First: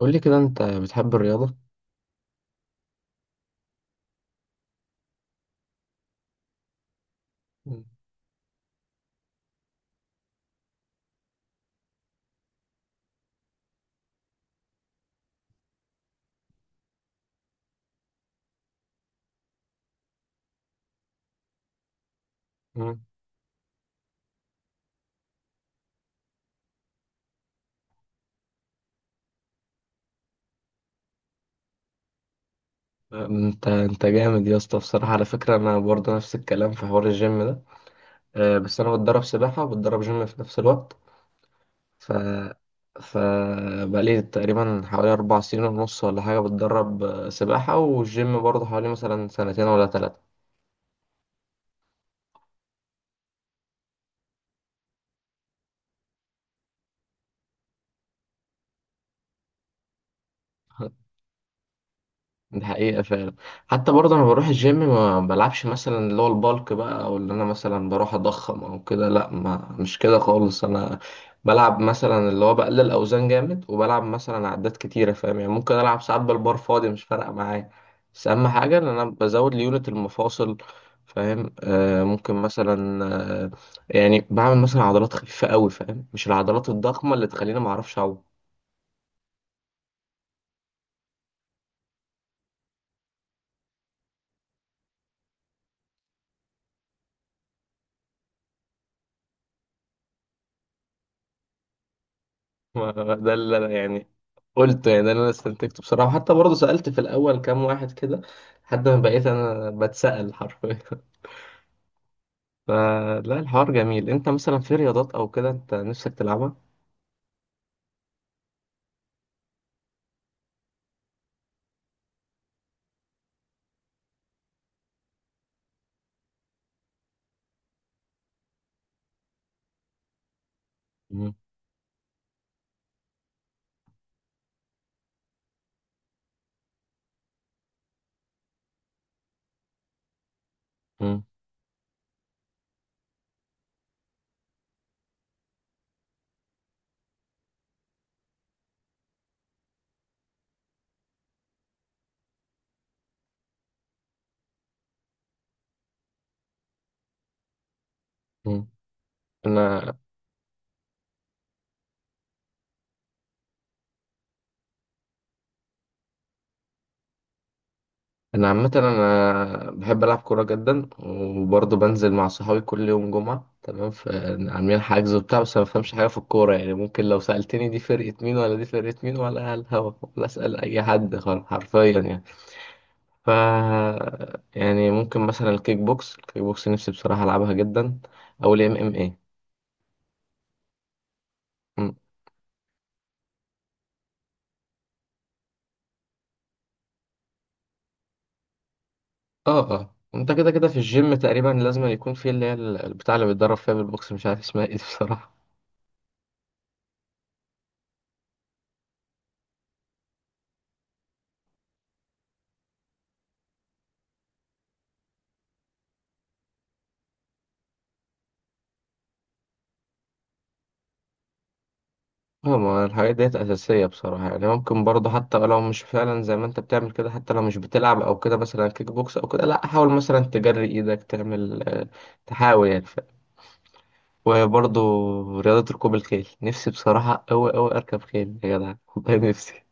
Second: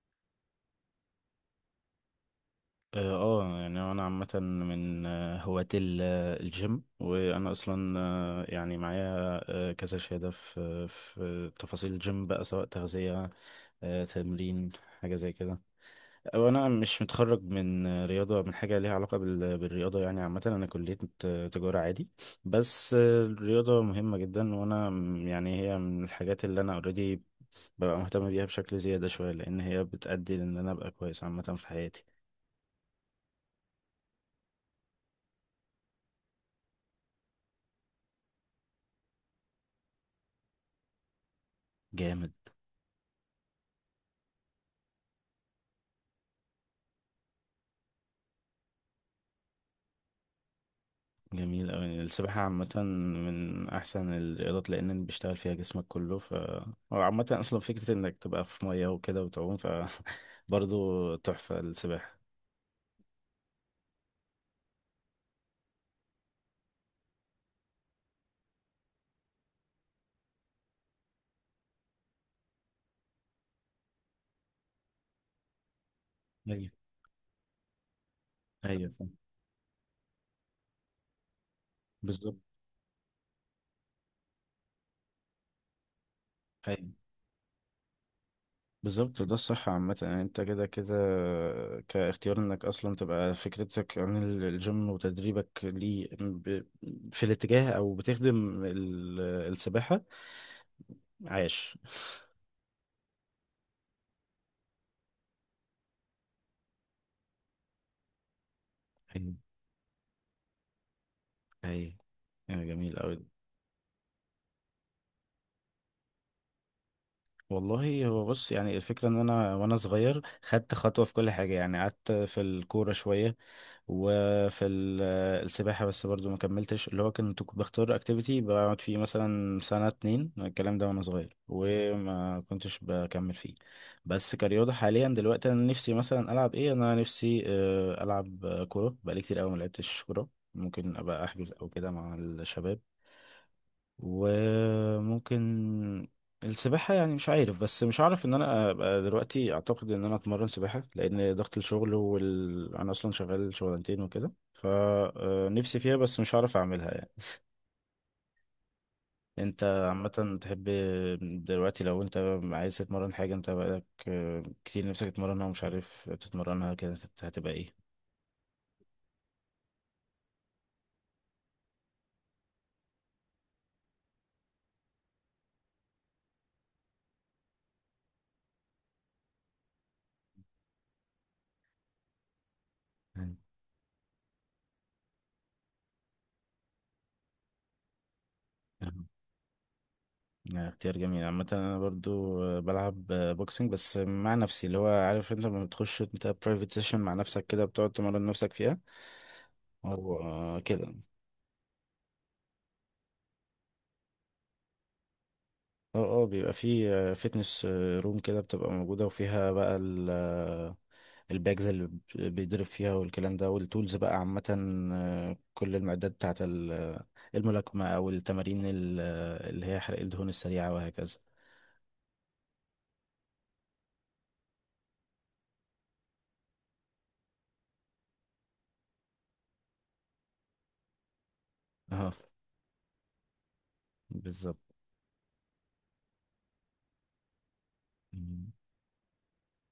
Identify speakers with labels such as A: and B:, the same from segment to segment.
A: قول لي كده انت بتحب الرياضة؟
B: يعني انا عامه من هواة الجيم، وانا اصلا يعني معايا كذا شهاده في تفاصيل الجيم بقى، سواء تغذيه، تمرين، حاجه زي كده. وانا مش متخرج من رياضه، من حاجه ليها علاقه بالرياضه. يعني عامه انا كليه تجاره عادي. بس
A: مم.
B: الرياضه مهمه جدا، وانا يعني هي من الحاجات اللي انا اوريدي ببقى مهتم بيها بشكل زياده شويه، لان هي بتأدي لان انا ابقى كويس عامه في حياتي.
A: انت جامد يا اسطى، بصراحة على فكرة انا برضه نفس الكلام في حوار الجيم ده. بس انا بتدرب سباحة وبتدرب جيم في نفس الوقت. ف
B: جامد.
A: ف بقالي تقريبا حوالي 4 سنين ونص ولا حاجة بتدرب سباحة، والجيم برضه حوالي مثلا سنتين ولا ثلاثة.
B: جميل أوي السباحة عامة، من أحسن الرياضات لأن بيشتغل فيها جسمك كله. هو عامة أصلا فكرة إنك تبقى في مية وكده وتعوم برضه تحفة السباحة.
A: دي حقيقة فعلا. حتى برضه أنا بروح الجيم، ما بلعبش مثلا اللي هو البالك بقى أو اللي أنا مثلا بروح أضخم أو كده، لأ، ما مش كده خالص. أنا بلعب مثلا اللي هو بقلل أوزان جامد، وبلعب مثلا عدات كتيرة، فاهم يعني؟ ممكن ألعب ساعات بالبار
B: أيوة.
A: فاضي، مش فارقة معايا. بس أهم حاجة إن
B: أيوه
A: أنا
B: فاهم.
A: بزود ليونت المفاصل، فاهم؟ ممكن
B: بالظبط.
A: مثلا، آه يعني بعمل مثلا عضلات خفيفة أوي، فاهم؟ مش العضلات
B: أيوه،
A: الضخمة اللي تخليني معرفش أعوم.
B: بالظبط، ده الصح عامة. يعني أنت كده كده كاختيار إنك أصلا تبقى فكرتك عن الجيم وتدريبك ليه في الاتجاه، أو بتخدم السباحة. عاش.
A: ده اللي انا يعني قلت، يعني ده اللي انا استنتجته بصراحه. حتى برضه سالت في الاول كام واحد كده، لحد ما بقيت
B: أيوه،
A: انا بتسال حرفيا.
B: أيوه، جميل أوي.
A: فلا، الحوار جميل. انت مثلا في رياضات او كده انت نفسك تلعبها؟
B: والله هو بص، يعني الفكرة ان انا وانا صغير خدت خطوة في كل حاجة، يعني قعدت في الكورة شوية، وفي السباحة، بس برضو ما كملتش. اللي هو كنت بختار اكتيفيتي بقعد فيه مثلا سنة اتنين، الكلام ده وانا
A: مم.
B: صغير، وما كنتش بكمل فيه. بس كرياضة حاليا دلوقتي انا نفسي مثلا العب ايه، انا نفسي العب كورة، بقالي كتير قوي ما لعبتش كورة. ممكن
A: مم.
B: ابقى احجز او كده مع الشباب. وممكن السباحة، يعني مش عارف، بس مش عارف ان انا ابقى دلوقتي. اعتقد ان انا اتمرن سباحة، لان ضغط الشغل انا اصلا شغال شغلانتين وكده، فنفسي فيها بس مش عارف اعملها يعني.
A: مم.
B: انت
A: انا
B: عامة تحب دلوقتي، لو انت عايز تتمرن حاجة، انت بقالك كتير نفسك تتمرنها ومش عارف تتمرنها كده، هتبقى
A: انا عامه انا بحب العب كوره جدا، وبرضه بنزل مع صحابي كل يوم جمعه، تمام، فعاملين حجز وبتاع. بس أنا ما بفهمش حاجه في الكوره، يعني ممكن لو سالتني دي فرقه مين ولا دي فرقه مين ولا على الهوا، ولا اسال اي حد خالص حرفيا يعني. ف
B: ايه.
A: يعني ممكن مثلا الكيك بوكس، نفسي بصراحة ألعبها جدا، أو ال MMA.
B: اختيار جميل عامة. أنا
A: مم.
B: برضو بلعب بوكسنج بس مع نفسي، اللي هو عارف، أنت لما بتخش أنت برايفت سيشن مع نفسك كده، بتقعد تمرن نفسك فيها،
A: اه، اه،
B: أو
A: انت كده كده في
B: كده.
A: الجيم تقريبا لازم يكون في اللي هي البتاع اللي بيتدرب فيها بالبوكس، مش عارف اسمها ايه دي بصراحة.
B: أه أه بيبقى في فيتنس روم كده بتبقى موجودة، وفيها بقى ال آه، الباجز اللي بيضرب فيها، والكلام ده والتولز بقى عامة، كل المعدات بتاعت الملاكمة، أو التمارين اللي هي حرق الدهون السريعة، وهكذا.
A: اه، ما الحاجات ديت أساسية بصراحة يعني. ممكن برضه حتى لو مش فعلا زي ما انت بتعمل كده، حتى لو مش بتلعب أو كده مثلا كيك بوكس أو كده، لا حاول مثلا تجري إيدك، تعمل
B: أه،
A: تحاول يعني.
B: بالظبط.
A: وبرضه رياضة ركوب الخيل، نفسي بصراحة أوي أوي أركب خيل يا جدع، والله نفسي.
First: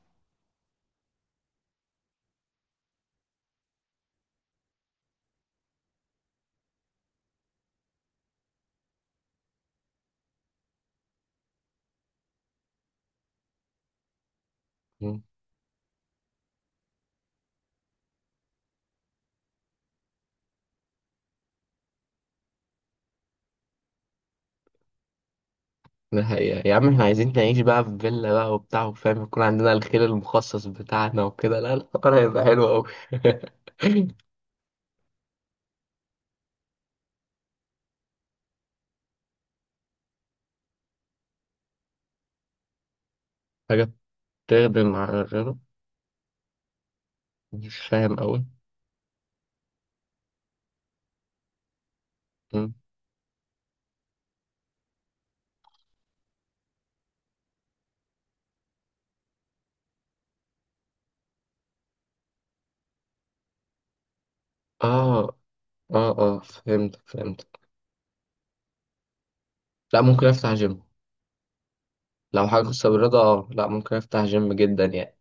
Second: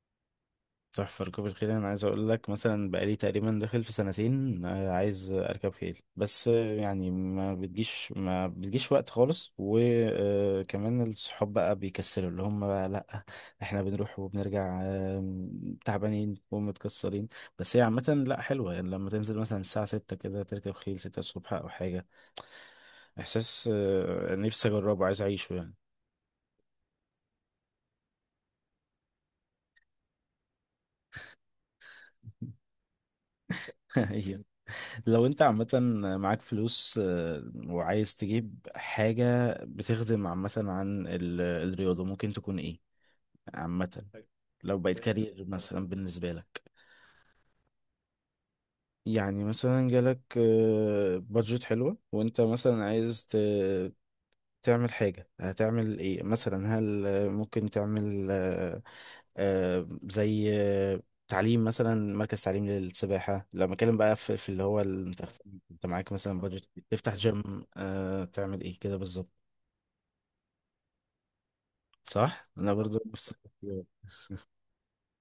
B: تحفة ركوب الخيل. أنا عايز أقول لك مثلا بقالي تقريبا داخل في سنتين عايز أركب خيل، بس يعني ما بتجيش ما بتجيش وقت خالص، وكمان الصحاب بقى بيكسلوا، اللي هم بقى لأ. إحنا بنروح وبنرجع تعبانين ومتكسرين. بس هي عامة لأ حلوة، يعني لما تنزل مثلا الساعة 6 كده تركب خيل 6 الصبح أو حاجة. إحساس نفسي أجربه، عايز أعيشه
A: ده حقيقة يا عم، احنا عايزين نعيش بقى في فيلا بقى وبتاع وفاهم، يكون عندنا الخير المخصص بتاعنا وكده، لا الحوار هيبقى حلو أوي.
B: يعني. لو انت عامة معاك فلوس وعايز تجيب حاجة بتخدم عامة عن الرياضة، ممكن تكون ايه
A: حاجة
B: عامة حلو. لو
A: بتخدم
B: بقت إيه،
A: على
B: كارير
A: غيره.
B: مثلا بالنسبة لك،
A: مش فاهم أوي.
B: يعني مثلا جالك بادجت حلوة، وانت
A: مم.
B: مثلا عايز تعمل حاجة، هتعمل ايه مثلا؟ هل ممكن تعمل زي تعليم مثلا، مركز تعليم للسباحة؟ لما اتكلم بقى في اللي هو انت
A: اه،
B: انت
A: اه،
B: معاك
A: اه،
B: مثلا بادجت،
A: فهمتك
B: تفتح
A: فهمتك.
B: جيم، تعمل ايه كده بالظبط؟
A: لا، ممكن افتح جيم. لو
B: صح،
A: حاجة
B: انا
A: خاصة
B: برضو
A: بالرياضة،
B: نفس
A: اه لا
B: التفكير.
A: ممكن افتح جيم جدا يعني.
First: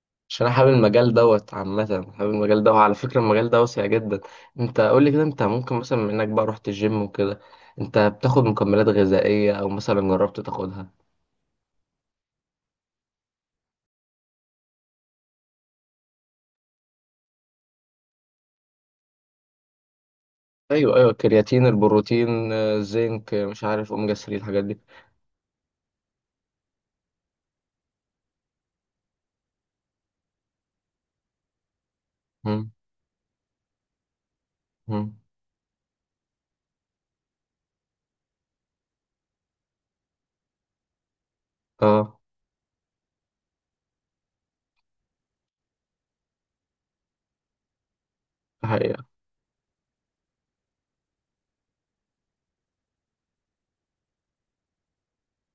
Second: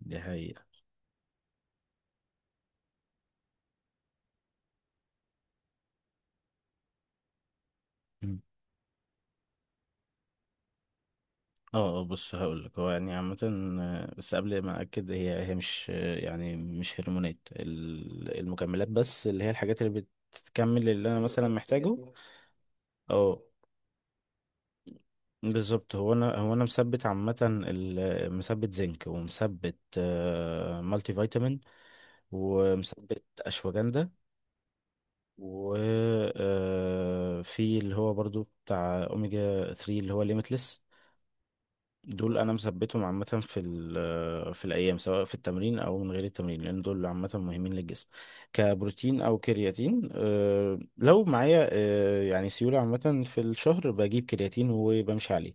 B: دي
A: عشان انا
B: حقيقة.
A: حابب المجال دوت عامة. حابب المجال دوت، على فكرة المجال ده واسع جدا. انت قول لي كده، انت ممكن مثلا منك بقى رحت الجيم وكده، انت
B: مم.
A: بتاخد مكملات غذائية او مثلا جربت تاخدها؟
B: بص هقول لك. هو يعني عامة بس قبل ما اكد، هي مش يعني مش هرمونات المكملات بس، اللي هي الحاجات اللي بتكمل
A: ايوه،
B: اللي
A: ايوه،
B: انا مثلا
A: الكرياتين،
B: محتاجه.
A: البروتين، الزنك،
B: اه،
A: مش عارف، اوميجا 3، الحاجات دي.
B: بالظبط. هو انا مثبت عامه مثبت زنك، ومثبت مالتي فيتامين،
A: مم.
B: ومثبت اشواجندا.
A: مم.
B: و في اللي هو برضو بتاع اوميجا 3، اللي هو ليميتلس.
A: اه
B: دول انا مثبتهم عامه في في الايام، سواء في التمرين او من غير التمرين، لان دول عامه مهمين للجسم
A: دي حقيقة.
B: كبروتين او كرياتين. لو معايا يعني سيوله عامه في الشهر، بجيب كرياتين وبمشي عليه.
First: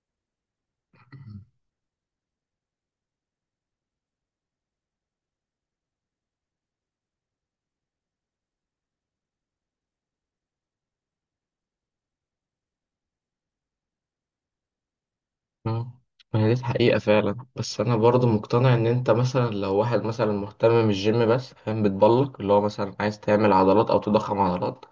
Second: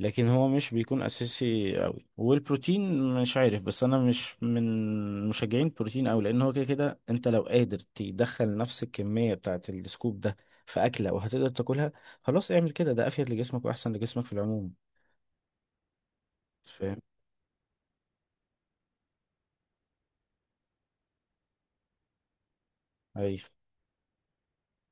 B: لكن هو مش بيكون اساسي قوي. والبروتين مش عارف، بس انا مش من مشجعين البروتين قوي، لان هو كده كده انت لو قادر تدخل نفس الكميه بتاعه السكوب ده في اكله وهتقدر تاكلها، خلاص اعمل كده، ده افيد لجسمك واحسن لجسمك في العموم.
A: مم. ما هي دي الحقيقة فعلا. بس انا برضو مقتنع ان انت مثلا لو واحد مثلا مهتم بالجيم بس، فاهم؟ بتبلك اللي هو مثلا عايز
B: ايوه،
A: تعمل عضلات او تضخم عضلات،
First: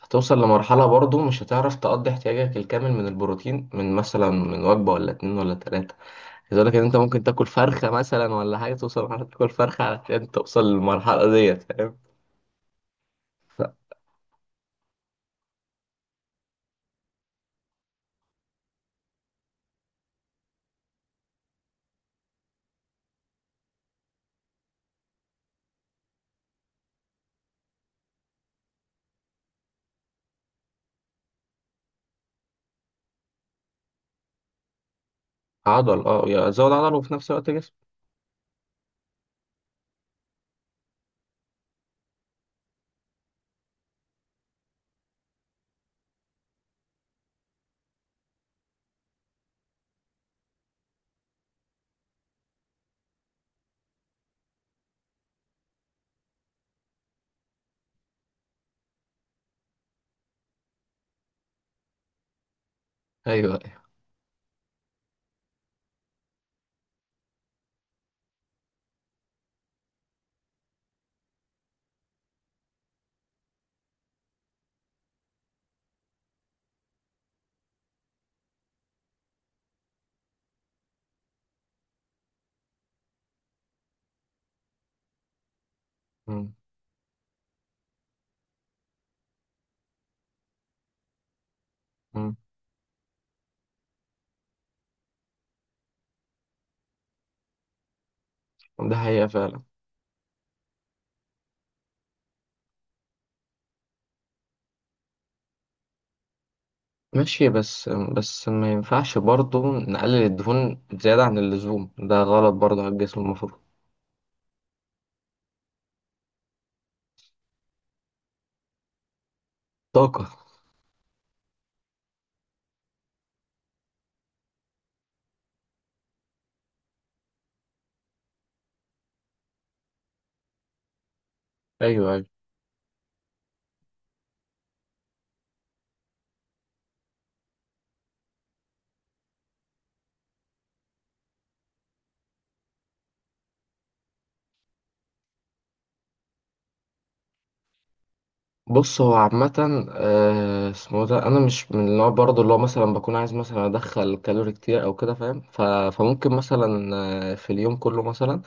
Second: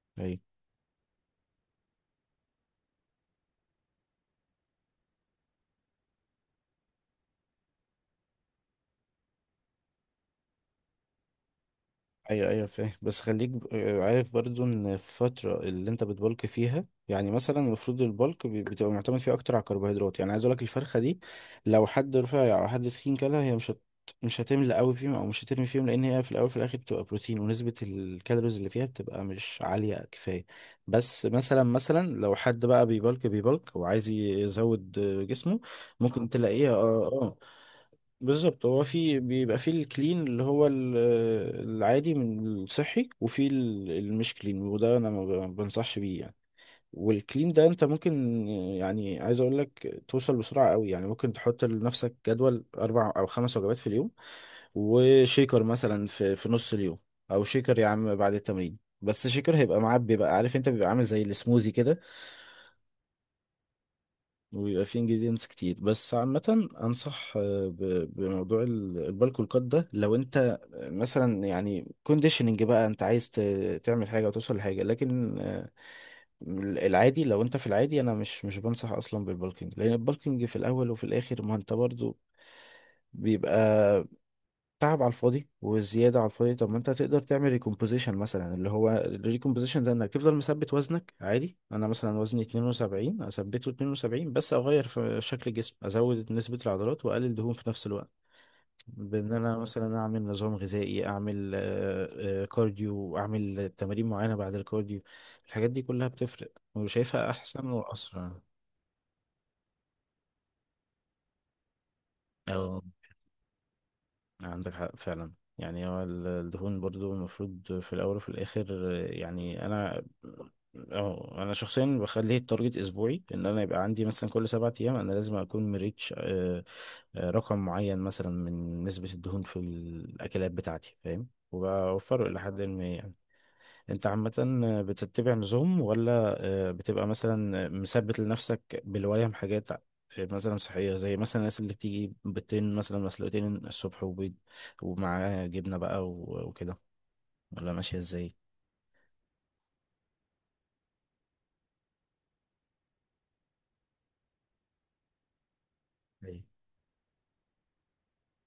A: هتوصل
B: ايوه،
A: لمرحلة برضو مش هتعرف تقضي احتياجك الكامل من البروتين من مثلا من وجبة ولا اتنين ولا تلاتة. عايز اقول لك ان انت ممكن تاكل فرخة مثلا ولا حاجة، توصل لمرحلة تاكل فرخة علشان توصل للمرحلة ديت، فاهم؟
B: ايوه، ايوه، فاهم. بس خليك عارف برضو ان الفترة اللي انت بتبلك فيها، يعني مثلا المفروض البلك بتبقى معتمد فيه اكتر على الكربوهيدرات. يعني عايز اقول لك الفرخة دي، لو حد رفيع او حد تخين، كلها هي مش هتملى قوي فيهم، او مش هترمي فيهم، لان هي في الاول في الاخر بتبقى بروتين، ونسبة الكالوريز اللي فيها بتبقى مش عالية كفاية. بس مثلا لو حد بقى بيبلك بيبلك وعايز يزود جسمه،
A: عضل،
B: ممكن تلاقيها.
A: زود عضل
B: اه،
A: وفي نفس
B: اه،
A: الوقت جسم.
B: بالظبط. هو في بيبقى في الكلين، اللي هو العادي من الصحي، وفي المش كلين، وده انا ما بنصحش بيه يعني. والكلين ده انت ممكن، يعني عايز اقول لك توصل بسرعة قوي، يعني ممكن تحط لنفسك جدول 4 او 5 وجبات في اليوم، وشيكر مثلا في نص اليوم، او شيكر يا عم بعد التمرين. بس شيكر هيبقى معاه، بيبقى عارف انت بيبقى عامل زي السموذي كده،
A: ايوه، ايوه.
B: ويبقى فيه انجريدينتس كتير. بس عامة انصح بموضوع البالكو الكات ده، لو انت مثلا يعني كونديشننج بقى، انت عايز تعمل حاجة وتوصل لحاجة، لكن العادي، لو انت في العادي انا مش بنصح اصلا بالبالكينج، لان البالكينج في الاول وفي الاخر، ما انت برضو بيبقى تعب على الفاضي والزياده على
A: مم.
B: الفاضي. طب ما انت تقدر تعمل ريكومبوزيشن مثلا، اللي هو الريكومبوزيشن ده انك تفضل مثبت وزنك عادي. انا مثلا
A: مم.
B: وزني 72، اثبته 72، بس اغير في شكل الجسم، ازود نسبه العضلات واقلل دهون في نفس الوقت،
A: ده حقيقة
B: بان انا
A: فعلا.
B: مثلا اعمل نظام غذائي، اعمل كارديو، اعمل تمارين معينه بعد الكارديو. الحاجات دي كلها بتفرق، وشايفها
A: ماشي،
B: احسن
A: بس
B: واسرع.
A: بس ما ينفعش برضو نقلل الدهون زيادة عن اللزوم، ده غلط برضو على الجسم المفروض.
B: عندك حق فعلا. يعني هو الدهون برضو المفروض في الأول وفي الآخر يعني
A: طاقة.
B: أنا شخصيا بخليه التارجت أسبوعي، إن أنا يبقى عندي مثلا كل 7 أيام أنا لازم أكون مريتش رقم معين مثلا من نسبة الدهون في الأكلات بتاعتي، فاهم،
A: ايوه، ايوه.
B: وبوفره إلى حد ما يعني. انت عامة بتتبع نظام، ولا بتبقى مثلا مثبت لنفسك بالولاية من حاجات مثلا صحية، زي مثلا الناس اللي بتيجي بيضتين مثلا مسلوقتين الصبح، وبيض ومعاه جبنة بقى وكده، ولا ماشية ازاي؟
A: بص هو عامة، اسمه ده، انا مش من النوع برضو اللي هو مثلا بكون عايز مثلا ادخل كالوري كتير او كده، فاهم؟ فممكن
B: ايوه.
A: مثلا في اليوم كله مثلا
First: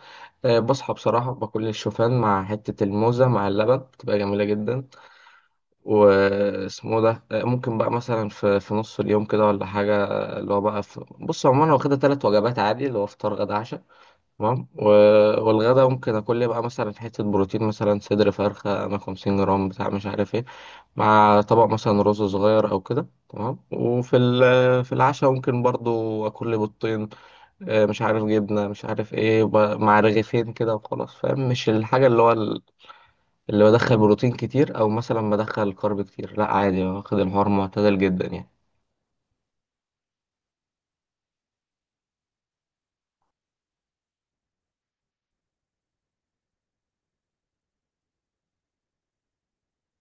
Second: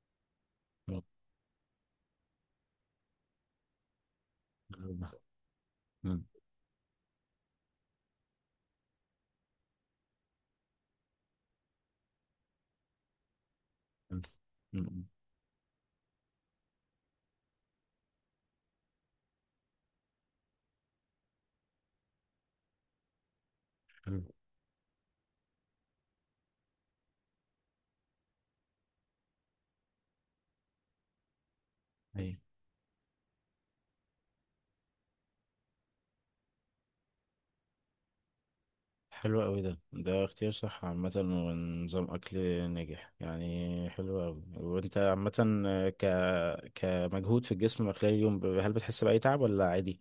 A: بصحى
B: مم.
A: بصراحة باكل الشوفان مع حتة الموزة مع اللبن، بتبقى جميلة جدا.
B: مم.
A: واسمه ده، ممكن بقى مثلا في نص اليوم كده ولا حاجة، اللي هو بقى في. بص عموما انا واخدها 3 وجبات عادي، اللي هو فطار، غدا، عشاء،
B: مم.
A: تمام.
B: مم.
A: والغدا ممكن اكل لي بقى مثلا حتة بروتين، مثلا صدر فرخة انا 50 جرام بتاع مش عارف ايه، مع طبق مثلا رز صغير او كده، تمام. وفي
B: حلو.
A: في العشاء ممكن برضو اكل لي بيضتين، مش عارف، جبنة، مش عارف ايه، مع رغيفين كده وخلاص، فاهم؟ مش الحاجة اللي
B: ايوه.
A: هو اللي بدخل بروتين كتير او مثلا بدخل كارب كتير، لا عادي، واخد الحوار معتدل جدا يعني.
B: حلو قوي، ده اختيار صح عامة ونظام أكل ناجح يعني، حلو قوي. وانت عامة آه، ك كمجهود في الجسم خلال اليوم، هل بتحس بأي تعب ولا عادي؟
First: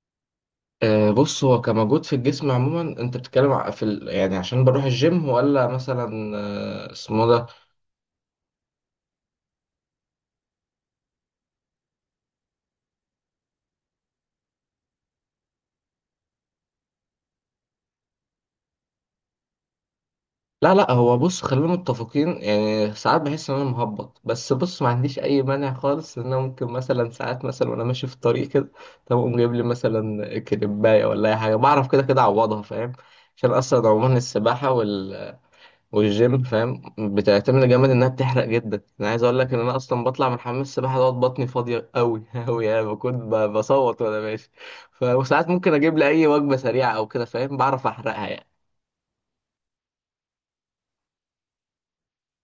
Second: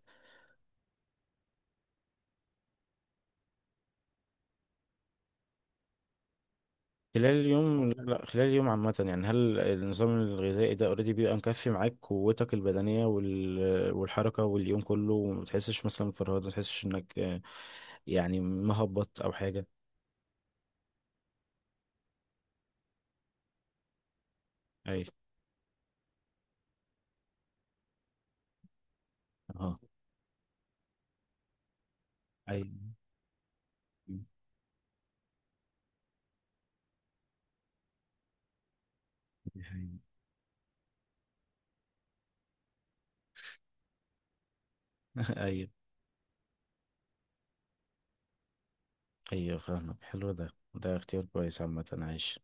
A: بص هو كمجهود في الجسم عموما، انت بتتكلم في يعني عشان بروح الجيم ولا مثلا، اسمه
B: خلال
A: ده.
B: اليوم، لا، لا، خلال اليوم عامة، يعني هل النظام الغذائي ده اوريدي بيبقى مكفي معاك قوتك البدنية والحركة واليوم كله، وما تحسش مثلا بفرهدة، ما تحسش انك يعني مهبط او حاجة.
A: لا، لا، هو بص خلينا متفقين، يعني ساعات بحس ان انا مهبط. بس بص، ما
B: اي،
A: عنديش اي مانع خالص ان انا ممكن مثلا ساعات مثلا وانا ماشي في الطريق كده، طب اقوم جايب لي
B: اه،
A: مثلا كريبايه ولا اي حاجه، بعرف كده كده اعوضها،
B: اي،
A: فاهم؟ عشان اصلا عموما السباحه والجيم فاهم بتعتمد جامد، انها بتحرق جدا. انا عايز اقول لك ان انا
B: اي.
A: اصلا بطلع من حمام السباحه دوت بطني فاضيه قوي قوي، يعني بكون بصوت وانا ماشي. وساعات
B: ايوه،
A: ممكن اجيب لي اي وجبه سريعه او كده، فاهم؟ بعرف احرقها يعني.
B: ايوه فاهمك، حلو ده اختيار كويس عامة، عايش.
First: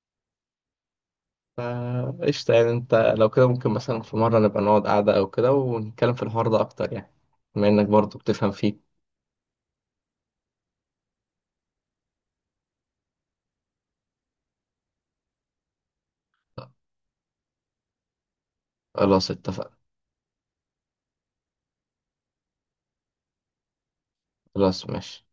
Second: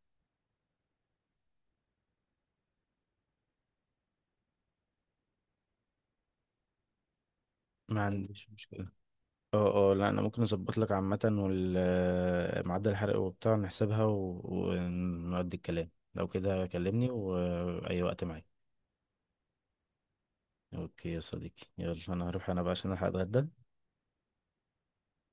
A: فا قشطه، يعني انت لو كده ممكن مثلا في مره نبقى نقعد قعده او كده، ونتكلم في الحوار ده اكتر يعني، بما انك
B: ما
A: برضو بتفهم
B: عنديش مشكلة.
A: فيه.
B: اه، اه، لا انا ممكن اظبط لك عامة، وال معدل الحرق وبتاع نحسبها ونودي الكلام. لو كده كلمني وأي وقت معاك.
A: خلاص اتفقنا.
B: اوكي يا صديقي، يلا انا هروح انا بقى عشان الحق اتغدى.
A: خلاص ماشي.